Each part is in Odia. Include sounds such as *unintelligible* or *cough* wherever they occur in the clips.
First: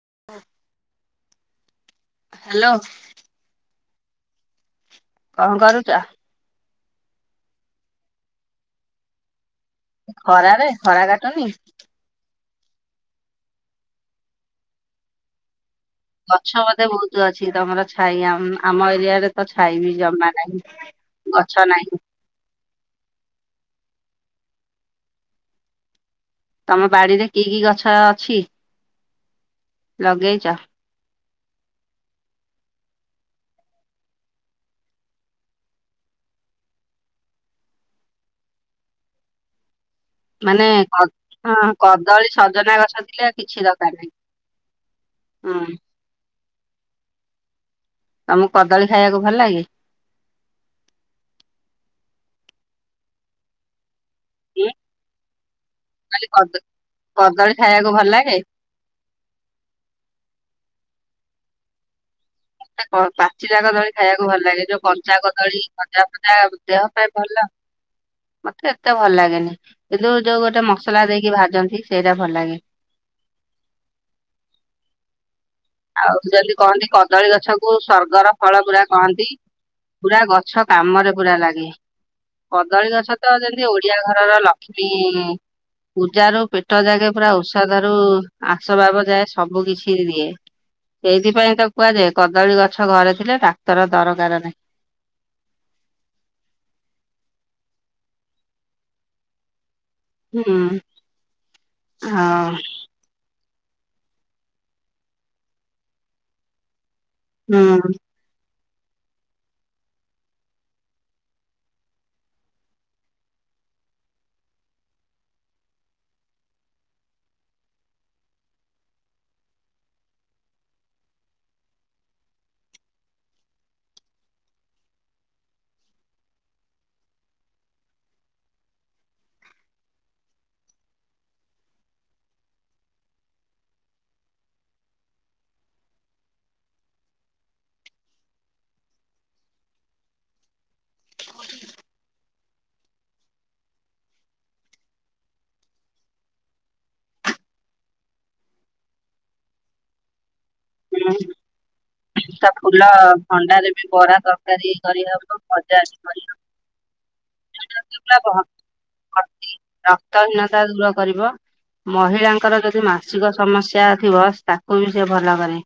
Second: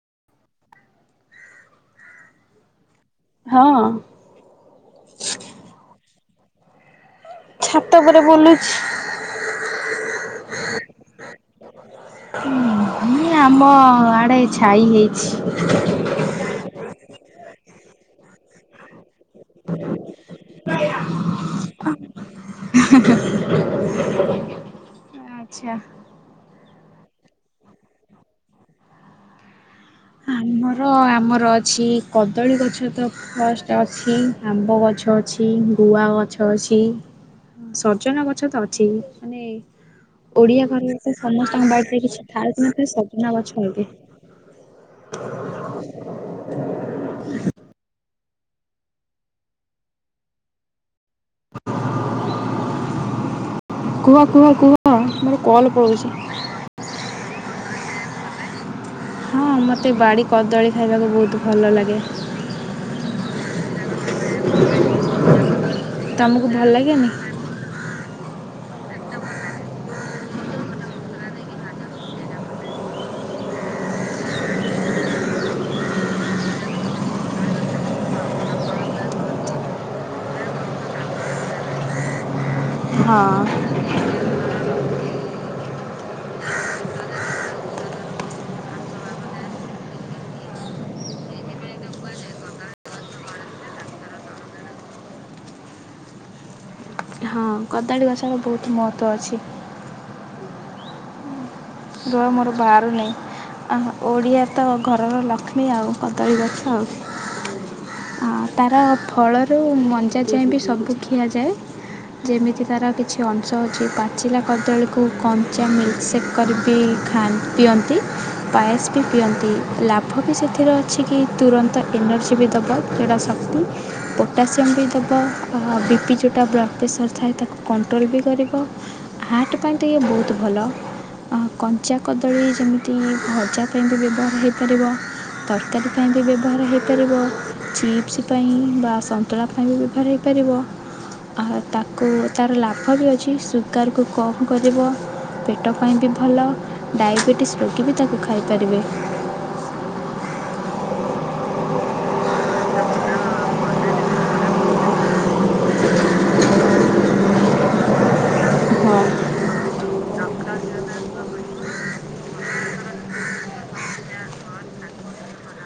*inaudible* ହ୍ୟାଲୋ ହଁ। କଣ କରୁଛ? ଛାତ ଉପରେ ବୁଲୁଛି। ଖରାରେ ଖରା କାଟୁନି? ହ ଆମ ଆଡେ ଛାଇ ହେଇଛି। ଗଛ ବଧେ ବହୁତ ଅଛି ତମର ଛାଇ ଆ ଆମ ଏରିଆ ରେ ତ ଛାଇ ବି ଜମା ନାହିଁ। ଗଛ ନାହିଁ। ହି ହି ଆଚ୍ଛା। ତମ ବାଡିରେ କି କି ଗଛ ଅଛି? ଲଗେଇଛ? ଆମର ଆମର ର ଅଛି କଦଳୀ ଗଛ ତ ଫାଷ୍ଟ ଅଛି ଆମ୍ବ ଗଛ ଅଛି ଗୁଆ ଗଛ ଗଛ ଅଛି ସଜନା ଗଛ ତ ଅଛି ମାନେ ଓଡିଆ ମାନେ ଘରେ କ ତ ସମସ୍ତଙ୍କ ହଁ ବାଡିରେ କିଛି କଦଳୀ ଥାଏ କି ସଜନା ନଥାଏ ଗଛ ସଜନା ଥିଲେ କିଛି ଲାଗେ। ଦରକାର ନାହିଁ। ଉଁ। ତମକୁ କଦଳୀ ଖାଇବାକୁ ଭଲ ଲାଗେ? କୁହ କୁହ ମୁଁ କୁହ ମୋର କଲ୍ ପଳଉଚି। କହିଲି କଦ କଦଳୀ ଖାଇବାକୁ ଭଲ ଲାଗେ? ହଁ ମତେ ବାଡ଼ି କଦଳୀ ଖାଇବାକୁ ବହୁତ୍ ଭଲ ଲାଗେ। ମତେ କ ପାଚିଲା କଦଳୀ ଖାଇବାକୁ ଭଲ ଲାଗେ ଯୋଉ କଞ୍ଚା କଦଳୀ ଭଜା ଫଜା ତମକୁ ଭଲ ଦେହ ଲାଗେନି? ପାଇଁ ଭଲ। *inaudible* ମତେ ଏତେ ଭଲ ଲାଗେନି କିନ୍ତୁ ଯୋଉ ଗୋଟେ ମସଲା ଦେଇକି ଭାଜନ୍ତି ସେଇଟା ଭଲ ଲାଗେ। *inaudible* ଆଉ ଯେମିତି କହନ୍ତି କଦଳୀ ଗଛ କୁ ସ୍ଵର୍ଗର ଫଳ ପୁରା କହନ୍ତି। ପୁରା ଗଛ କାମରେ ପୁରା ଲାଗେ କଦଳୀ ଗଛ ତ ହଁ। ଯେମିତି ଓଡିଆ ଘର ର ଲକ୍ଷ୍ମୀ ପୂଜା ରୁ ପେଟ ଯାକେ ପୁରା ଓଷାଦା ରୁ ଆସବାବ ଯାଏ ସବୁ କିଛି ଦିଏ। ସେଇଥିପାଇଁ ତ କୁହାଯାଏ କଦଳୀ ଗଛ ଘରେ ଥିଲେ ଡାକ୍ତର ଦରକାର ନାହିଁ। ହଁ। ହଁ କଦାଳୀ ଗଛର ବହୁତ୍ ମହତ୍ତ୍ଵ ଅଛି। ହୁଁ। ରୁଅ ମୋର ହଁ ଭାଆରୁ ନେଇ। ଆଃ ଓଡ଼ିଆ ତ ଘରର ଲକ୍ଷ୍ମୀ ଆଉ କଦଳୀ ଗଛ ଆଉ। ହୁଁ। ତାର ଫଳରୁ ମଞ୍ଜା ଯାଏଁ ବି ସବୁ ଖିଆଯାଏ। ଯେମିତି ତାର କିଛି ଅଂଶ ଅଛି ପାଚିଲା କଦଳୀକୁ କଞ୍ଚା ମିଲ୍କ ସେପ କରିବ। ପିଇ ଖାଇ ପିଅନ୍ତି। ପାଏସ୍ ବି ପିଅନ୍ତି ଲାଭ ବି ସେଥିରେ ଅଛି କି ତୁରନ୍ତ ଏନର୍ଜି ବି ଦବ ଯଉ ଟା ସତ ପୋଟାସିୟମ୍ ବି ଦବ ଅହ ବିପି ଯଉଟା ବ୍ଲଡ଼ ପ୍ରେସର ଥାଏ ତାକୁ କଣ୍ଟ୍ରୋଲ୍ ବି କର ରିବ ହାର୍ଟ ପାଇଁ ତ ଇଏ ଭଉତ୍ ଭଲ। ଅହ କଞ୍ଚା କଦଳୀ ଯେମିତି ଭଜା ପାଇଁ ବି ବ୍ୟବହାର ହେଇପାରିବ। ତରକାରୀ ପାଇଁ ବି ବ୍ୟବହାର ହେଇପାରିବ ଚିପ୍ସି ପାଇଁ ବା ସନ୍ତୁଳା ପାଇଁ ବି ବ୍ୟବହାର ହେଇପାରିବ। ଆ ତାକୁ ତାର ଲାଭ ବି ଅଛି ସୁଗାରକୁ କମ୍ କରିବ ପେଟ ପାଇଁ ବି ଭଲ ଡାଇବେଟିସ୍ ରୋଗୀ ବି ତାକୁ ଖାଇପାରିବେ। ହୁଁ ହୁଁ। ତା ଫୁଲ ଭଣ୍ଡାରେ ବି ବରା ତରକାରୀ କରିହବ ବି ଭଜାଵି କରିହବ। *inaudible* *unintelligible* ହଁ ରକ୍ତ ହୀନତା ଦୂର କରିବ। ମହିଳାଙ୍କର ଯଦି ମାସିକ ସମସ୍ୟା ଥିବ ତାକୁ ବି ସେ ଭଲ କରେ।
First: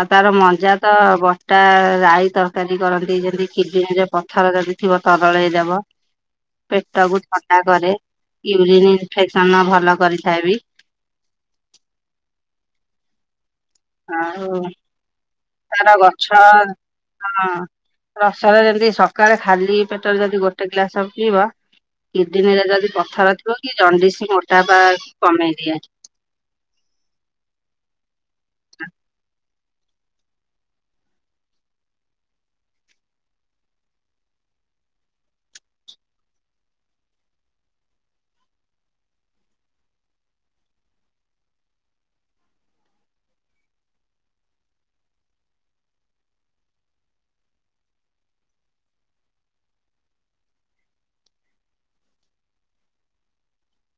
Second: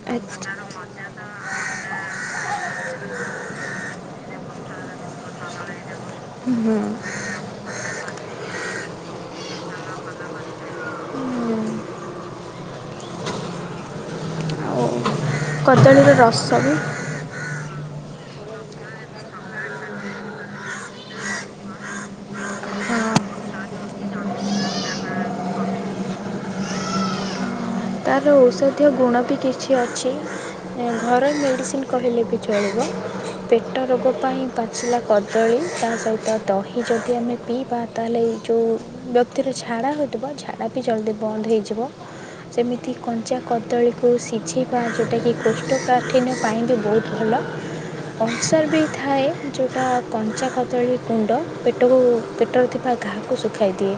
ଆଉ ତାର ମଜା ତ ବଟା ରାଈ ତରକାରୀ କରନ୍ତି ଯେମିତି କିଜିନୀ ପଥର ଥିବ ତରଳେଇ ଦବ ପେଟ କୁ ଥଣ୍ଡା କରେ‌। ୟୁ ରିନ୍ ଇଫେକ୍ ସନ ଭଲ କରିଥାଏ ବି। ଉଁ। ଆଉ ତାର କଦଳୀର ଗଛ ରସ ବି ହଁ। ରସରେ ଯେମତି ସକାଳେ ଖାଲି ପେଟରେ ଯଦି ଗୋଟେ ଗ୍ଲାସ ପିଇବ କିଡିନୀରେ ଯଦି ହଁ। ପଥର ଥିବ କି ଦଣ୍ଡିସି ମୋଟା ପା କମେଇ ଦିଏ। ତାର ଔଷଧୀୟ ଗୁଣ ବି କିଛି ଅଛି, ଏ ଘରୋଇ ମେଡ଼ିସିନ୍ କହିଲେ ବି ଚଳିବ। ପେଟ ରୋଗ ପାଇଁ ପାଚିଲା କଦଳୀ ତା ସହିତ ଦହି ଯଦି ଆମେ ପିଇବା ତାହେଲେ ଯୋଉ ବ୍ୟକ୍ତିର ଝାଡ଼ା ହେଉଥିବ ଝାଡ଼ା ବି ଜଲ୍ଦି ବନ୍ଦ ହେଇଯିବ ସେମିତି ତି କଞ୍ଚା କଦଳୀକୁ ସିଝେଇବା ଯେଉଁଟାକି କୋଷ୍ଠକାଠିନ ପାଇଁ ବି ବହୁତ ଭଲ। ଅଂସର ବି ଥାଏ ଯେଉଁଟା କଞ୍ଚା କଦଳୀ ଗୁଣ୍ଡ ପେଟକୁ ପେଟରେ ଥିବା ଘାଆକୁ ଶୁଖାଇ ଦିଏ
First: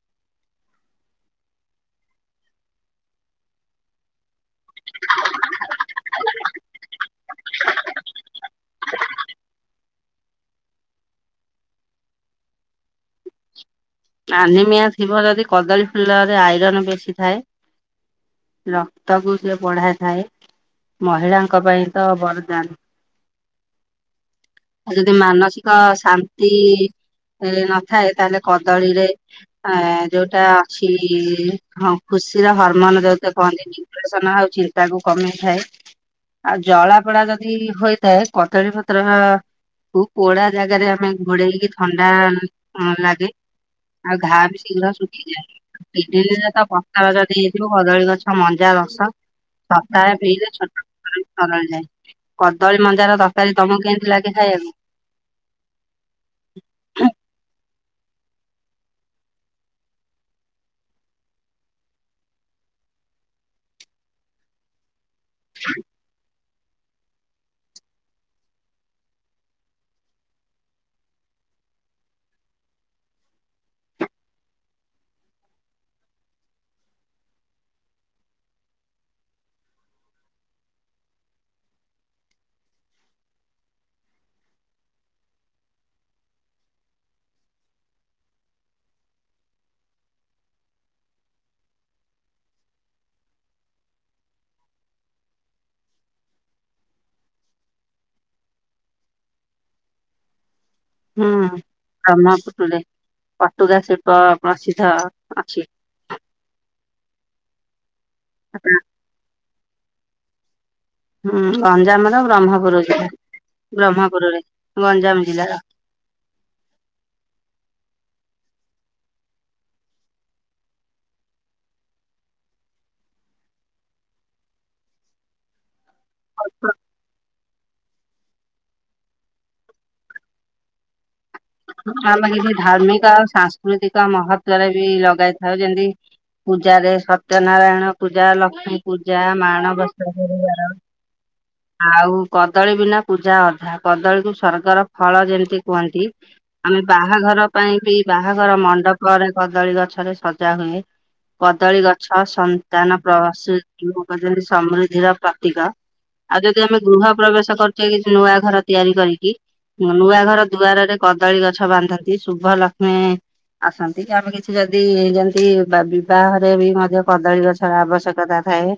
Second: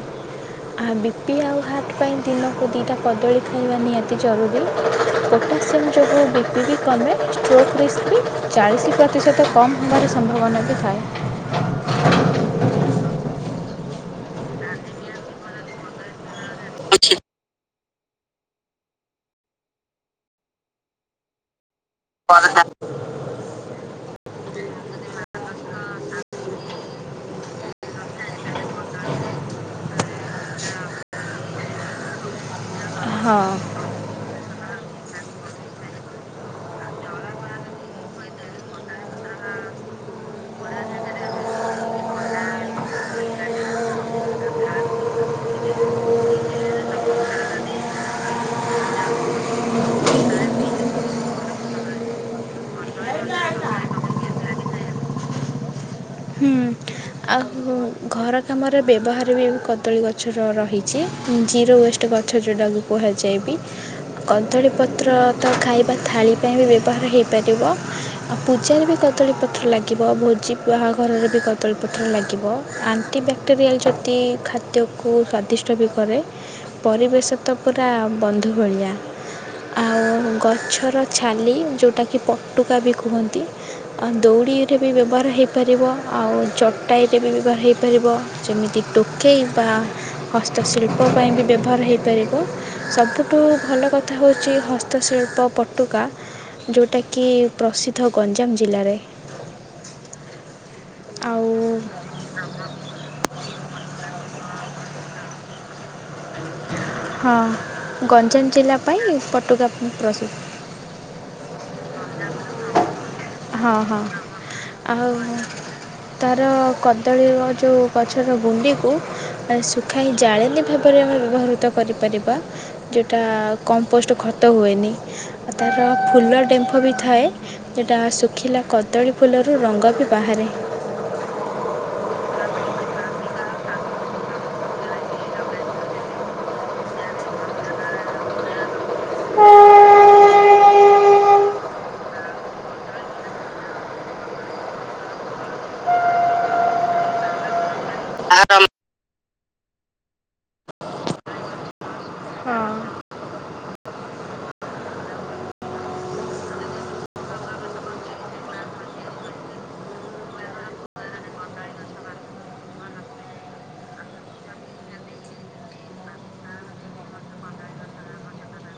ଆ ବି ପି ଆଉ ହାର୍ଟ ପାଇଁ ଦିନକୁ ଦିଟା କଦଳୀ ଖାଇବା ନିହାତି ଜରୁରୀ ପୋଟାସିୟମ୍ ଯୋଗୁଁ ବିପି ବି କମେ ଷ୍ଟ୍ରୋକ୍ ରିସ୍ପି ଚାଳିଶି ପ୍ରତିଶତ କମ୍ ହେବାର ସମ୍ଭାବନା ବି ଥାଏ। ଆନିମିଆ ଥିବ ଯଦି କଦଳୀ ଫୁଲରେ ଆଇରନ ବେଶୀ ଥାଏ। ରକ୍ତକୁ ସେ ବଢାଇ ଥାଏ ମହିଳାଙ୍କ ପାଇଁ ତ ବର ଦାନ। ଆଉ ଯଦି ମାନସିକ ଶାନ୍ତି ନଥାଏ ତାହେଲେ କ ଦଳିରେ ଆ ଯୋଉଟା ଅଛି ହଁ ଖୁସିର ହର୍ମ ମନରେ ଯୋଉତ ହଁ କହନ୍ତି ଡିପ୍ରେସନ ଆଉ ଚିନ୍ତା କୁ କମେଇ ଥାଏ। ଆଉ ଜଳା ପଡା ଯଦି ହୋଇଥାଏ କଦଳୀପତ୍ର କୁ କୋଡ଼ା ଜାଗାରେ ଆମେ ଘୋଡେଇକି ଥଣ୍ଡା ଆଁ ଲାଗେ। ଆଉ ଘା ବି ଶୀଘ୍ର ଶୁଖିଯାଏ। ଦି ଦିନରେ କଣ୍ଟା ବତର ହେଇଥିବ କଦଳୀ ଗଛ ମଜା ରସ ସକାଳେ ପିଇଲେ ଛୋଟ ତରଳି ଯାଏ। କଦଳୀ ମଞ୍ଜାର ତରକାରୀ ତମକୁ କେମିତି ଲାଗେ ଖାଇବାକୁ? ହୁଁ ଆଉ ଘର କାମରେ ବ୍ୟବହାର ବି କଦଳୀ ଗଛର ରହିଛି ଜିରୋ ୱେଷ୍ଟ ଗଛ ଯେଉଁଟାକୁ କୁହା ଯାଏ ବି କଦଳୀ ପତ୍ର ତ ଖାଇବା ଥାଳି ପାଇଁ ବି ବ୍ୟବହାର ହେଇପାରିବ। ଆଉ ପୂଜାରେ ବି କଦଳୀପତ୍ର ଲାଗିବ ଭୋଜି ବାହାଘରରେ ବି କଦଳୀପତ୍ର ଲାଗିବ। ଆନ୍ଟି ବ୍ୟାକ୍ଟେରିଆଲ୍ ଯଦି ଖାଦ୍ୟକୁ ସ୍ଵାଦିଷ୍ଟ ବି କରେ ପରିବେଶ ତ ପୁରା ବନ୍ଧୁ ଭଳିଆ ଆଉ ଗଛର ଛାଲି ଯେଉଁଟାକି ପଟୁକା ବି କୁହନ୍ତି। ଦଉଡ଼ିରେ ବି ବ୍ୟବହାର ହେଇପାରିବ ଆଉ ଚଟାଇରେ ବି ହେଇପାରିବ ଯେମିତି ଟୋକେଇ ବା ହସ୍ତଶିଳ୍ପ ପାଇଁ ବି ବ୍ୟବହାର ହୋଇଇପାରିବ ସବୁଠୁ ଭଲ କଥା ହେଉଛି ହସ୍ତଶିଳ୍ ଶିଳ୍ପ ପଟୁକା ଯେଉଁଟାକି ପ୍ରସିଦ୍ଧ ଗଞ୍ଜାମ ଜିଲ୍ଲାରେ ହୁଁ ଆଉ ବ୍ରହ୍ମ କୁଟୁଡେ ପାଟୁରା ଶିଳ୍ପ ପ୍ରସିଦ୍ଧ ଅଛି। ହଁ ଗଞ୍ଜାମ ଜିଲ୍ଲା ପାଇଁ ପଟୁଗା ପ୍ରସିଦ୍ଧ। ହୁଁ ଗଞ୍ଜାମର ବ୍ରହ୍ମପୁର ଜିଲ୍ ହଁ ହଁ ଆଉ ଜିଲ୍ଲାର। ତାର କଦଳୀ ଯୋଉ ଗଛ ଗୁଡିକୁ ଶୁଖାଇ ଜାଳେନୀ ଭାବରେ ଆମେ ବ୍ୟବହୃତ କରିପାରିବା ଯଉଟା ଆ କମ୍ପୋଷ୍ଟ ଖତ ହୁଏନି ଆଉ ତା ଫୁଲ ଡେମ୍ଫ ବି ଥାଏ ସେଟା ଶୁ ଖିଲା କଦଳୀ ଫୁଲରୁ ରଙ୍ଗ ବି ବାହାରେ ଆମେ କିଛି ଧାର୍ମିକ ଆଉ ସାଂସ୍କୃତିକ ମୋହତରେ ବି ଲଗାଇଥାଉ ଯେମିତି ପୂଜାରେ ସତ୍ୟ ନାରାୟଣ ପୂଜା ଲକ୍ଷ୍ମୀ ପୂଜା ମାଣବସା ଗୁରୁବାର। ଆଉ କଦଳୀ ବିନା ପୂଜା ଅଧା କଦଳୀକୁ ସର୍ଗର ଫଳ ଯେମିତି କୁହନ୍ତି। ଆମେ ବାହାଘର ପାଇଁ ବି ବାହାଘର ମଣ୍ଡପରେ କଦଳୀ ଗଛରେ ସଜା ହୁଏ। କଦଳୀ ଗଛ ସନ୍ତାନ ପ୍ରବାସ ଯବକ ପ୍ରସୂତି ସମୃଦ୍ଧିର ପ୍ରତୀକ। ଆଉ ଯଦି ଆମେ ଗୃହ ପ୍ରବେଶ କରୁଛେ କିଛି ନୂଆ ଘର ତିଆରି କରିକି ନୂଆ ଘର ଦୁଆରରେ କଦଳୀ ଗଛ ବାନ୍ଧନ୍ତି ଶୁଭ ଲକ୍ଷ୍ମୀ ଆସନ୍ତି କି ଆମେ କିଛି ଯଦି ଯେମତି ବିବାହରେ ବି ମଧ୍ୟ କଦଳୀ ଗଛର ଆବଶ୍ୟକତା ଥାଏ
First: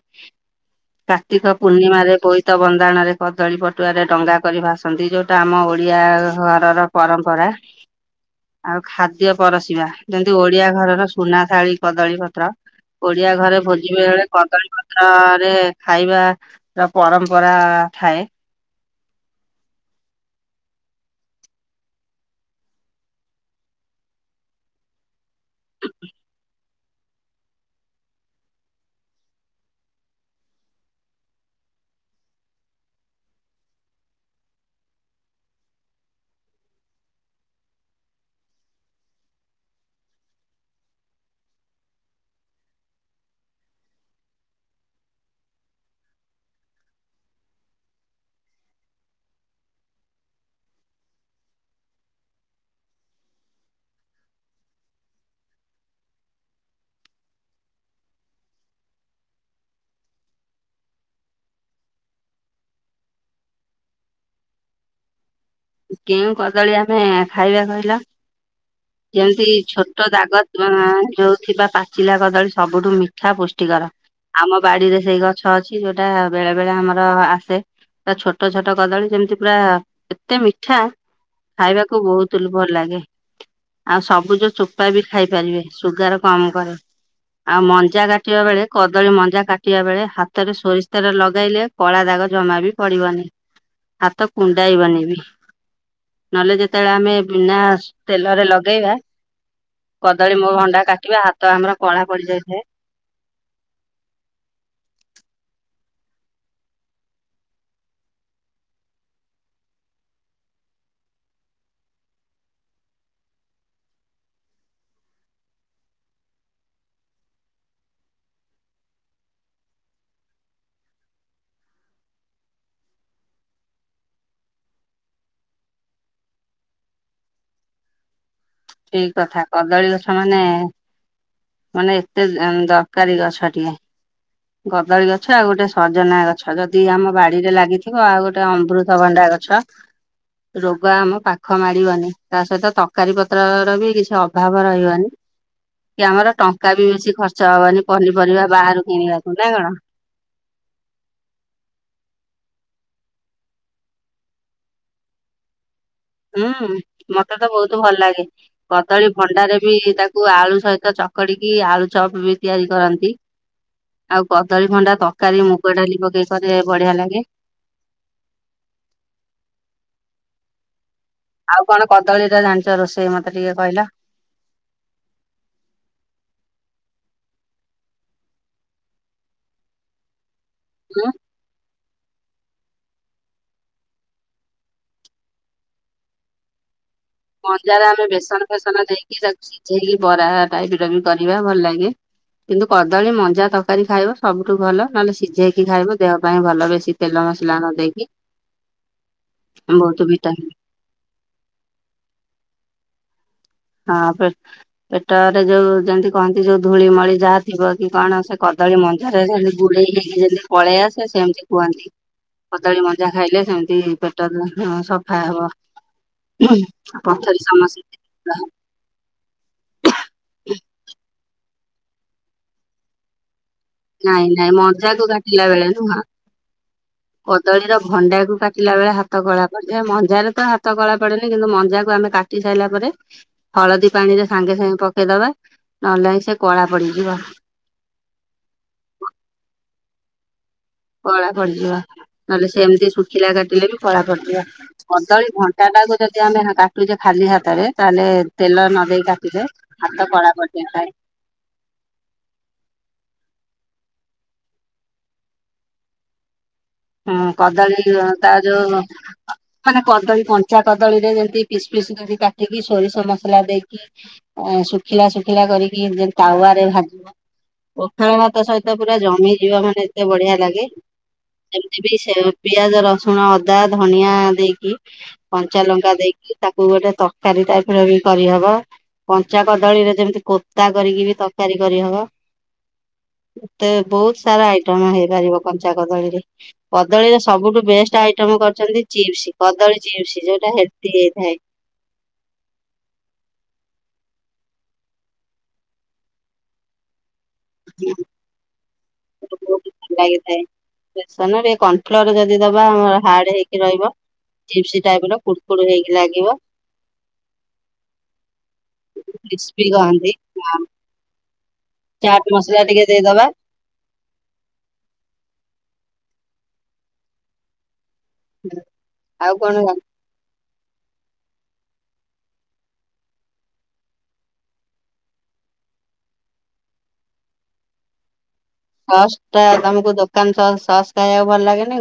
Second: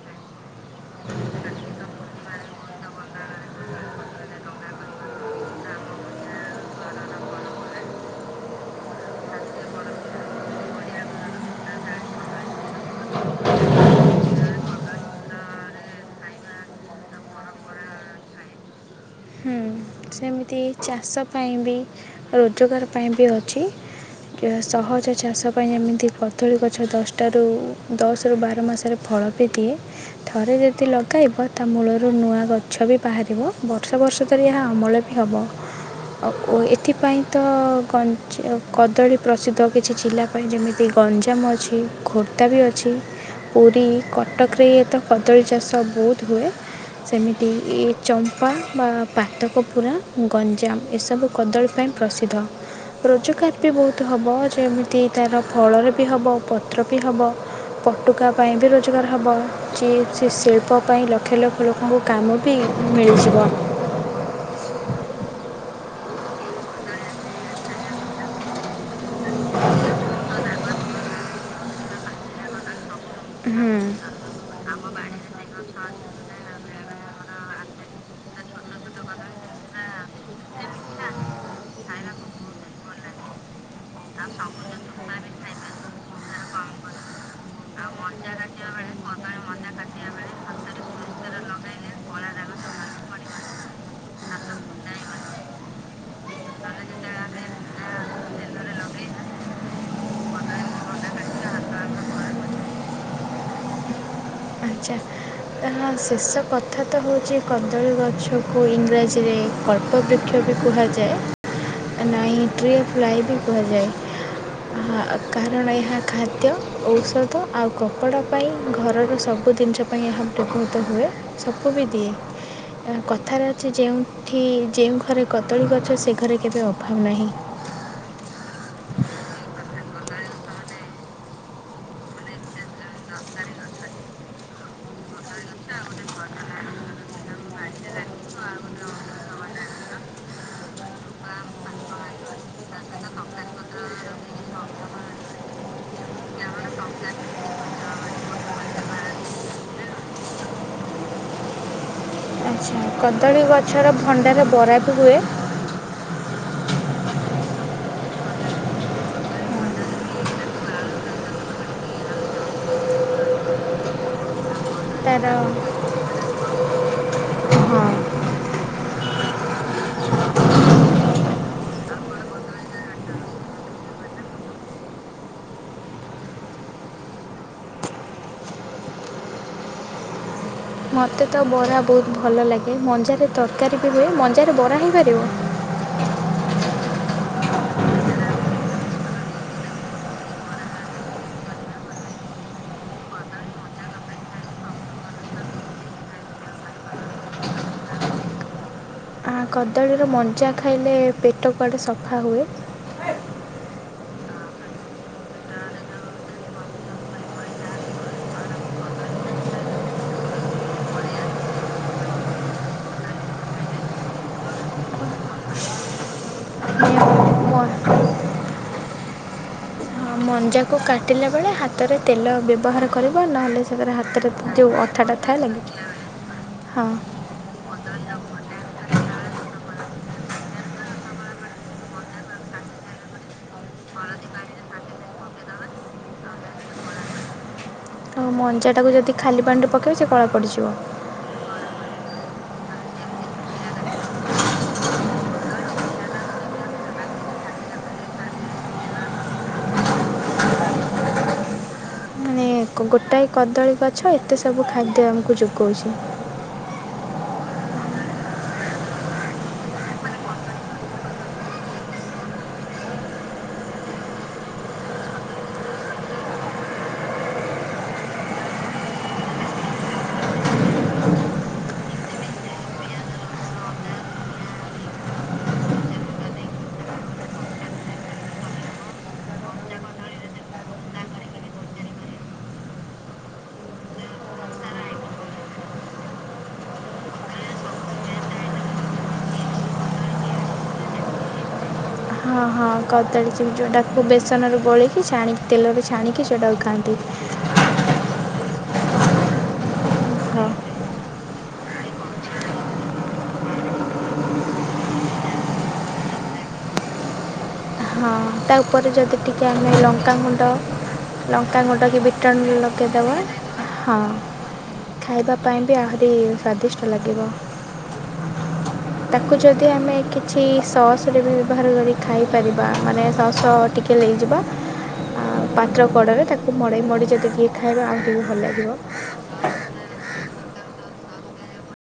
କାର୍ତ୍ତିକ ପୂର୍ଣ୍ଣିମାରେ ବୋଇ ତ ବନ୍ଦାଣରେ କଦଳୀ ପଟୁଆରେ ଡଙ୍ଗା କରି ଭାସନ୍ତି ଯୋଉଟା ଆମ ଓଡିଆ ଘରର ପରମ୍ପରା। ରା। ଆଉ ଖାଦ୍ୟ ପରସିବା ଯେମିତି ଓଡିଆ ଘରର ସୁନା ଥାଳି କଦଳୀ ପତ୍ର। ଓଡିଆ ଘରେ ଭୋଜି ବେ-ବେଳେ କଦଳୀପତ୍ରରେ ଖାଇବାର ପରମ୍ ପରା ଥାଏ। ସେମିତି ଚାଷ ପାଇଁ ବି ରୋଜଗାର ପାଇଁ ବି ଅଛି। ସହଜ ଚାଷ ପାଇଁ ଯେମିତି କଦଳୀ ଗଛ ଦଶଟାରୁ ଦଶ ରୁ ବାର ମାସରେ ଫଳ ବି ଦିଏ ଥରେ ଯଦି ଲଗାଇବ ତା ମୂଳରୁ ନୂଆ ଗଛ ବି ବାହାରିବ ବର୍ଷ-ବର୍ଷ ଭବିଷ୍ୟତ ରେ ଏହା ଅମଳ ବି ହେବ। ଓ ଏଥିପାଇଁ ତ କଦଳୀ ପ୍ରସିଦ୍ଧ କିଛି ଜିଲ୍ଲା ପାଇଁ ଯେମିତି ଗଞ୍ଜାମ ଅଛି ଖୋର୍ଦ୍ଧା ବି ଅଛି। ପୁରୀ କଟକରେ ଇଏ ତ କଦଳୀ ଚାଷ ବହୁତ ହୁଏ। ସେମିତି ଚମ୍ପା ବା ପା ପୋପୁରା ଗଞ୍ଜାମ ଏସବୁ କଦଳୀ ପାଇଁ ପ୍ରସିଦ୍ଧ। ରୋଜଗାର ବି ବହୁତ ହବ ଯେମିତି ତାର ଫଳରେ ବି ହେବ ପତ୍ର ବି ହେବ। ପଟୁକା ପାଇଁ ବି ରୋଜଗାର ହବ ଯିଏ ସେ ଶିଳ୍ପ ପାଇଁ ଲକ୍ଷ ଲକ୍ଷ ଲୋକଙ୍କୁ କାମ ବି ମିଳିଯିବ। କେଉଁ କଦଳୀ ଆମେ ଖାଇବା କହିଲ? ଯେମିତି ଛୋଟ ଦାଗ ଯୋଉଥିବା ପାଚିଲା କଦଳୀ ସବୁଠୁ ମିଠା ହୁଁ। ପୁଷ୍ଟିକର। ଆମ ବାଡିରେ ସେଇ ଗଛ ଅଛି ଯୋଉଟା ବେଳେ-ବେଳେ ଆମର ଆସେ। ପୁରା ଛୋଟ-ଛୋଟ କଦଳୀ ଯେମିତି ପୁରା ଏତେ ମିଠା ଖାଇବାକୁ ବହୁତ୍ ଭଲ ଲାଗେ। ଆଉ ସବୁଜ ଚୋପା ବି ଖାଇପାରିବେ ସୁଗାର କମ କରେ। ଆଉ ମଞ୍ଜା କାଟିବା ବେଳେ କଦଳୀ ମଞ୍ଜା କାଟିବା ବେଳେ ହାତରେ ସୋରିଷ ତେଲ ଲଗାଇଲେ କଳା ଦାଗ ଜମା ବି ପଡିବନି ହାତ କୁଣ୍ଡାଇବନି ବି। ନହେଲେ ଯେତେବେଳେ ଆମେ ବିନା ତେଲରେ ଲଗେଇ ଲଗେଇବା କଦଳୀ ମୋ ଭଣ୍ଡା କାଟିବା ହାତ ଆମର କଳା ପଡିଯାଇଥାଏ। ଆଚ୍ଛା। ତାହା ଶେଷ କଥା ତ ହଉଛି କଦଳୀ ଗଛକୁ ଇଂରାଜୀରେ କଳ୍ପ ବୃକ୍ଷ ବି କୁହାଯାଏ ନାଇଁ ଟ୍ରି ଅଫ୍ ଲାଇ ବି କୁହାଯାଏ। ଆହା କାରଣ ଏହା ଖାଦ୍ୟ ଔଷଧ ଆଉ କପଡ଼ା ପାଇଁ ଘରର ସବୁ ସବୁ ଜିନିଷ ପାଇଁ ଏହା ବ୍ୟବହୃତ ହୁଏ ସବୁ ବି ଦିଏ। କଥାରେ ଅଛି ଯେଉଁଠି ଯେଉଁ ଘରେ କଦଳୀ ଗଛ ସେ ଘରେ କେବେ ଅଭାବ ନାହିଁ। ଠିକ କଥା କଦଳୀ ଗଛ ମାନେ ମାନେ ଏତେ ଦରକାରୀ ଗଛଟିଏ। କଦଳୀ ଗଛ ଆଉ ଗୋଟେ ସଜନା ଗଛ ଯଦି ଆମ ବାଡିରେ ଲାଗିଥିବ ଆଉ ଗୋଟେ ଅମୃତଭଣ୍ଡା ଗଛ। ଆଚ୍ଛା। ରୋଗ ଆମ ପାଖ ମାଡିବନି ତା ସହିତ ତରକାରୀ ପତ୍ର ର ବି କିଛି ଅଭାବ ରହିବନି। କି ଆମର ଟଙ୍କା ବି ବେଶି ଖର୍ଚ୍ଚ ହବନି ପନିପରିବା ବାହାରୁ କିଣିବାକୁ। ନା କଣ? ଆଚ୍ଛା କଦଳୀ ଗଛର ଭଣ୍ଡାର ବରା ବି ହୁଏ। ହୁଁ ମତେ ତ ବହୁତ ଭଲ ଲାଗେ କଦଳୀ ଭଣ୍ଡାରେ ବି ତାକୁ ଆଳୁ ସହିତ ଚକଡିକି ଆଳୁ ଚପ ବି ତିଆରି କରନ୍ତି ଆଉ କଦଳୀ ଭଣ୍ଡା ତା'ର ତରକାରୀ ମୁଗଡାଲି ପକେଇ ସେ ବଢିଆ ଲାଗେ। ହଁ ଆଉ କଣ କଦଳୀ ରେ ଜାଣିଛ ରୋଷେଇ ମତେ ଟିକେ କହିଲ। ଉଁ ମୋତେ ତ ବରା ବହୁତ ଭଲ ଲାଗେ ମଞ୍ଜାରେ ତରକାରୀ ବି ହୁଏ ମଞ୍ଜାରେ ବରା ହେଇପାରିବ। ମଞ୍ଜାର ଆମେ ବେସନ ଫେସନ ଦେଇକି ତାକୁ ସିଝେଇକି ବରା ଟାଇପର ବି କରିବା ଭଲ ଲାଗେ। କିନ୍ତୁ କଦଳୀ ମଞ୍ଜା ତରକାରୀ ଖାଇବ ସବୁଠୁ ଭଲ ନହେଲେ ସିଝେଇକି ଖାଇବ ଦେହ ପାଇଁ ଭଲ ବେଶି ତେଲ ମସଲା ନ ଦେଇକି। ବହୁତ କଦଳୀର ଭିଟାମିନ ମଞ୍ଜା ଖାଇଲେ ପେଟ କୁଆଡ଼େ ସଫା ହୁଏ। ହଁ ପେ ପେଟରେ ଯୋଉ ଯେମିତି କହନ୍ତି ଯୋଉ ଧୂଳିମଳି ଯାହା ଥିବ କି କଣ ସେ କଦଳୀ ସେ ମଞ୍ଜାରେ ଜେମି ଗମଗୁଡେଇ ହେଇକି ଯେମିତି ପଳେଇ ଆସେ ସେମିତି କୁହନ୍ତି। କଦଳୀ ମଞ୍ଜା ଖାଇଲେ ସେମିତି ପେଟ ନହ ସଫା ହବ। ହଁ *unintelligible* ପଥରେ ସମସ୍ତ ମଞ୍ଜାକୁ କାଟିଲା ବେଳେ ହାତରେ ତେଲ ବ୍ୟବହାର କରିବ ନହେଲେ ସେ ନାଇଁ ନାଇଁ ମଞ୍ଜା କୁ କାଟିଲା ବେଳେ ନୁହଁ ଲାଗିଯିବ ହଁ କଦଳୀର ଭଣ୍ଡା କୁ କଟିଲା ବେଳେ ହାତ କଳା ପଡିଯାଏ। ମଞ୍ଜାରେ ତ ହାତ କଳା ପଡେନି କିନ୍ତୁ ମଞ୍ଜାକୁ ଆମେ କାଟି ସାରିଲା ପରେ ଏ ହଳଦୀ ପାଣି ରେ ସାଙ୍ଗେ ସାଙ୍ଗେ ପକେଇଦବା ନହେଲେ ନାଇଁ ସେ କଳା ପଡିଯିବ। ଆଉ ମଞ୍ଜାଟାକୁ ଯଦି ଖାଲି ପାଣିରେ ପକେଇବେ ସେ କଳା ପଡ଼ିଯିବ। କଳା ପଡିଯିବ। ନହେଲେ ସେମିତି ଶୁଖିଲା କାଟିଲେ ବି କଳା ପଡ଼ିଯିବ କଦଳୀ ଭଣ୍ଡା ଟାକୁ ଯଦି ଆମେ ହା କାଟୁଛେ ଖା ଖାଲି ହାତରେ ତାହେଲେ ତେଲ ନ ଦେଇେଇ କାଟିବେ ହାତ କଳା ପଡିଯାଇଥାଏ। ମାନେ ଏକ ଗୋଟାଏ କଦଳୀ ଗଛ ଏତେ ସବୁ ଖାଦ୍ୟ ଆମକୁ ଯୋଗଉଛି। ହୁଁ କଦଳୀ ତା ଯୋଉ ମାନେ କଦଳୀ କଞ୍ଚା କଦଳୀରେ ଯେମିତି ପିସ୍ ପିସ୍ କରିି କାଟିକି ସୋରିଷ ମସଲା ଦେଇକି ଇ ଅଁ ଶୁଖିଲା ଶୁଖିଲା କରିକି ଯେ ତାୱ ରେ ଭାଜିବ ପଖାଳ ଭାତ ସହିତ ପୁରା ଜମି ଯିବ ମାନେ ଏତେ ବଢିଆ ଲାଗେ। ସେମିତି ବି ସେ ପିଆଜ ରସୁଣ ଅଦା ଧନିଆ ଦେଇକି କଞ୍ଚାଲଙ୍କା ଦେଇକି ଭା ତାକୁ ଗୋଟେ ତରକାରୀ ଟାଇପର ବି କରିହବ। କଞ୍ଚା କଦଳୀରେ ଯେମିତି କୋରତା କରିକି ବି ତରକାରୀ କରିହବ। ଏତେ ବହୁତ ସାରା ଆଇଟମ ହେଇପାରିବ କଞ୍ଚା କଦଳୀରେ କଦଳୀର ସବୁଠୁ ବେଷ୍ଟ ଆଇଟମ କରିଛନ୍ତି ଚିପ୍ସ କଦଳୀ ଚିପ୍ସ ଯୋଉଟା ହେଲଦି ହେଇଥାଏ। ହଁ ହଁ। ହଁ କଦଳୀ ଚିପ୍ ଯେଉଁଟାକୁ ବେସନରୁ ଗୋଳେଇକି ଛାଣିକି ତେଲରେ ଛାଣିକି ସେଉଁଟାକୁ ଖାଆନ୍ତି। ହ *unintelligible* ଲାଗିଥାଏ। ହଁ ବେସନରେ କନଫ୍ଲୋର ଯଦି ଦବା ହାର୍ଡ ହେଇକି ରହିବ। ଚିପ୍ସ ଟାଇପ ର କୁଡକୁଡ ହେଇକି ଲାଗିବ। ହଁ ତା ଉପରେ ଯଦି ଟିକେ କ୍ରିସ୍ପି ଆମେ କହନ୍ତି। ଲଙ୍କାଗୁଣ୍ଡ ଆଉ ତା ମୁହଁଟାକୁ ଚାଟ ବିଟଲୁଣ ମସଲା ଟିକେ ଲଗେଇଦବା ଦେଇଦବା। ହଁ ଖାଇବା ପାଇଁ କୁ ଆହୁରି ସ୍ୱାଦିଷ୍ଟ ଲାଗିବ ତାକୁ ଆଉ କଣ ଯଦି ଆମେ କିଛି ସସରେେ ବି ବ୍ୟବହାର କରି ଖାଇପାରିବା ମାନେ ସସ ଟିକେ ନେଇଯିବା। ଆ ପାତ୍ର କଡ଼ରେ ତାକୁ ମଡ଼େଇ ମଡ଼େଇ ଯଦି ଟିକେ ଖାଇବେ ଆଉ ଟିକେ ଭଲ ଲାଗିବ। ସସ୍ ଟା ତମକୁ ଦୋକାନ ସସ୍ ସସ ଖାଇବାକୁ ଭଲ ଲାଗେନି।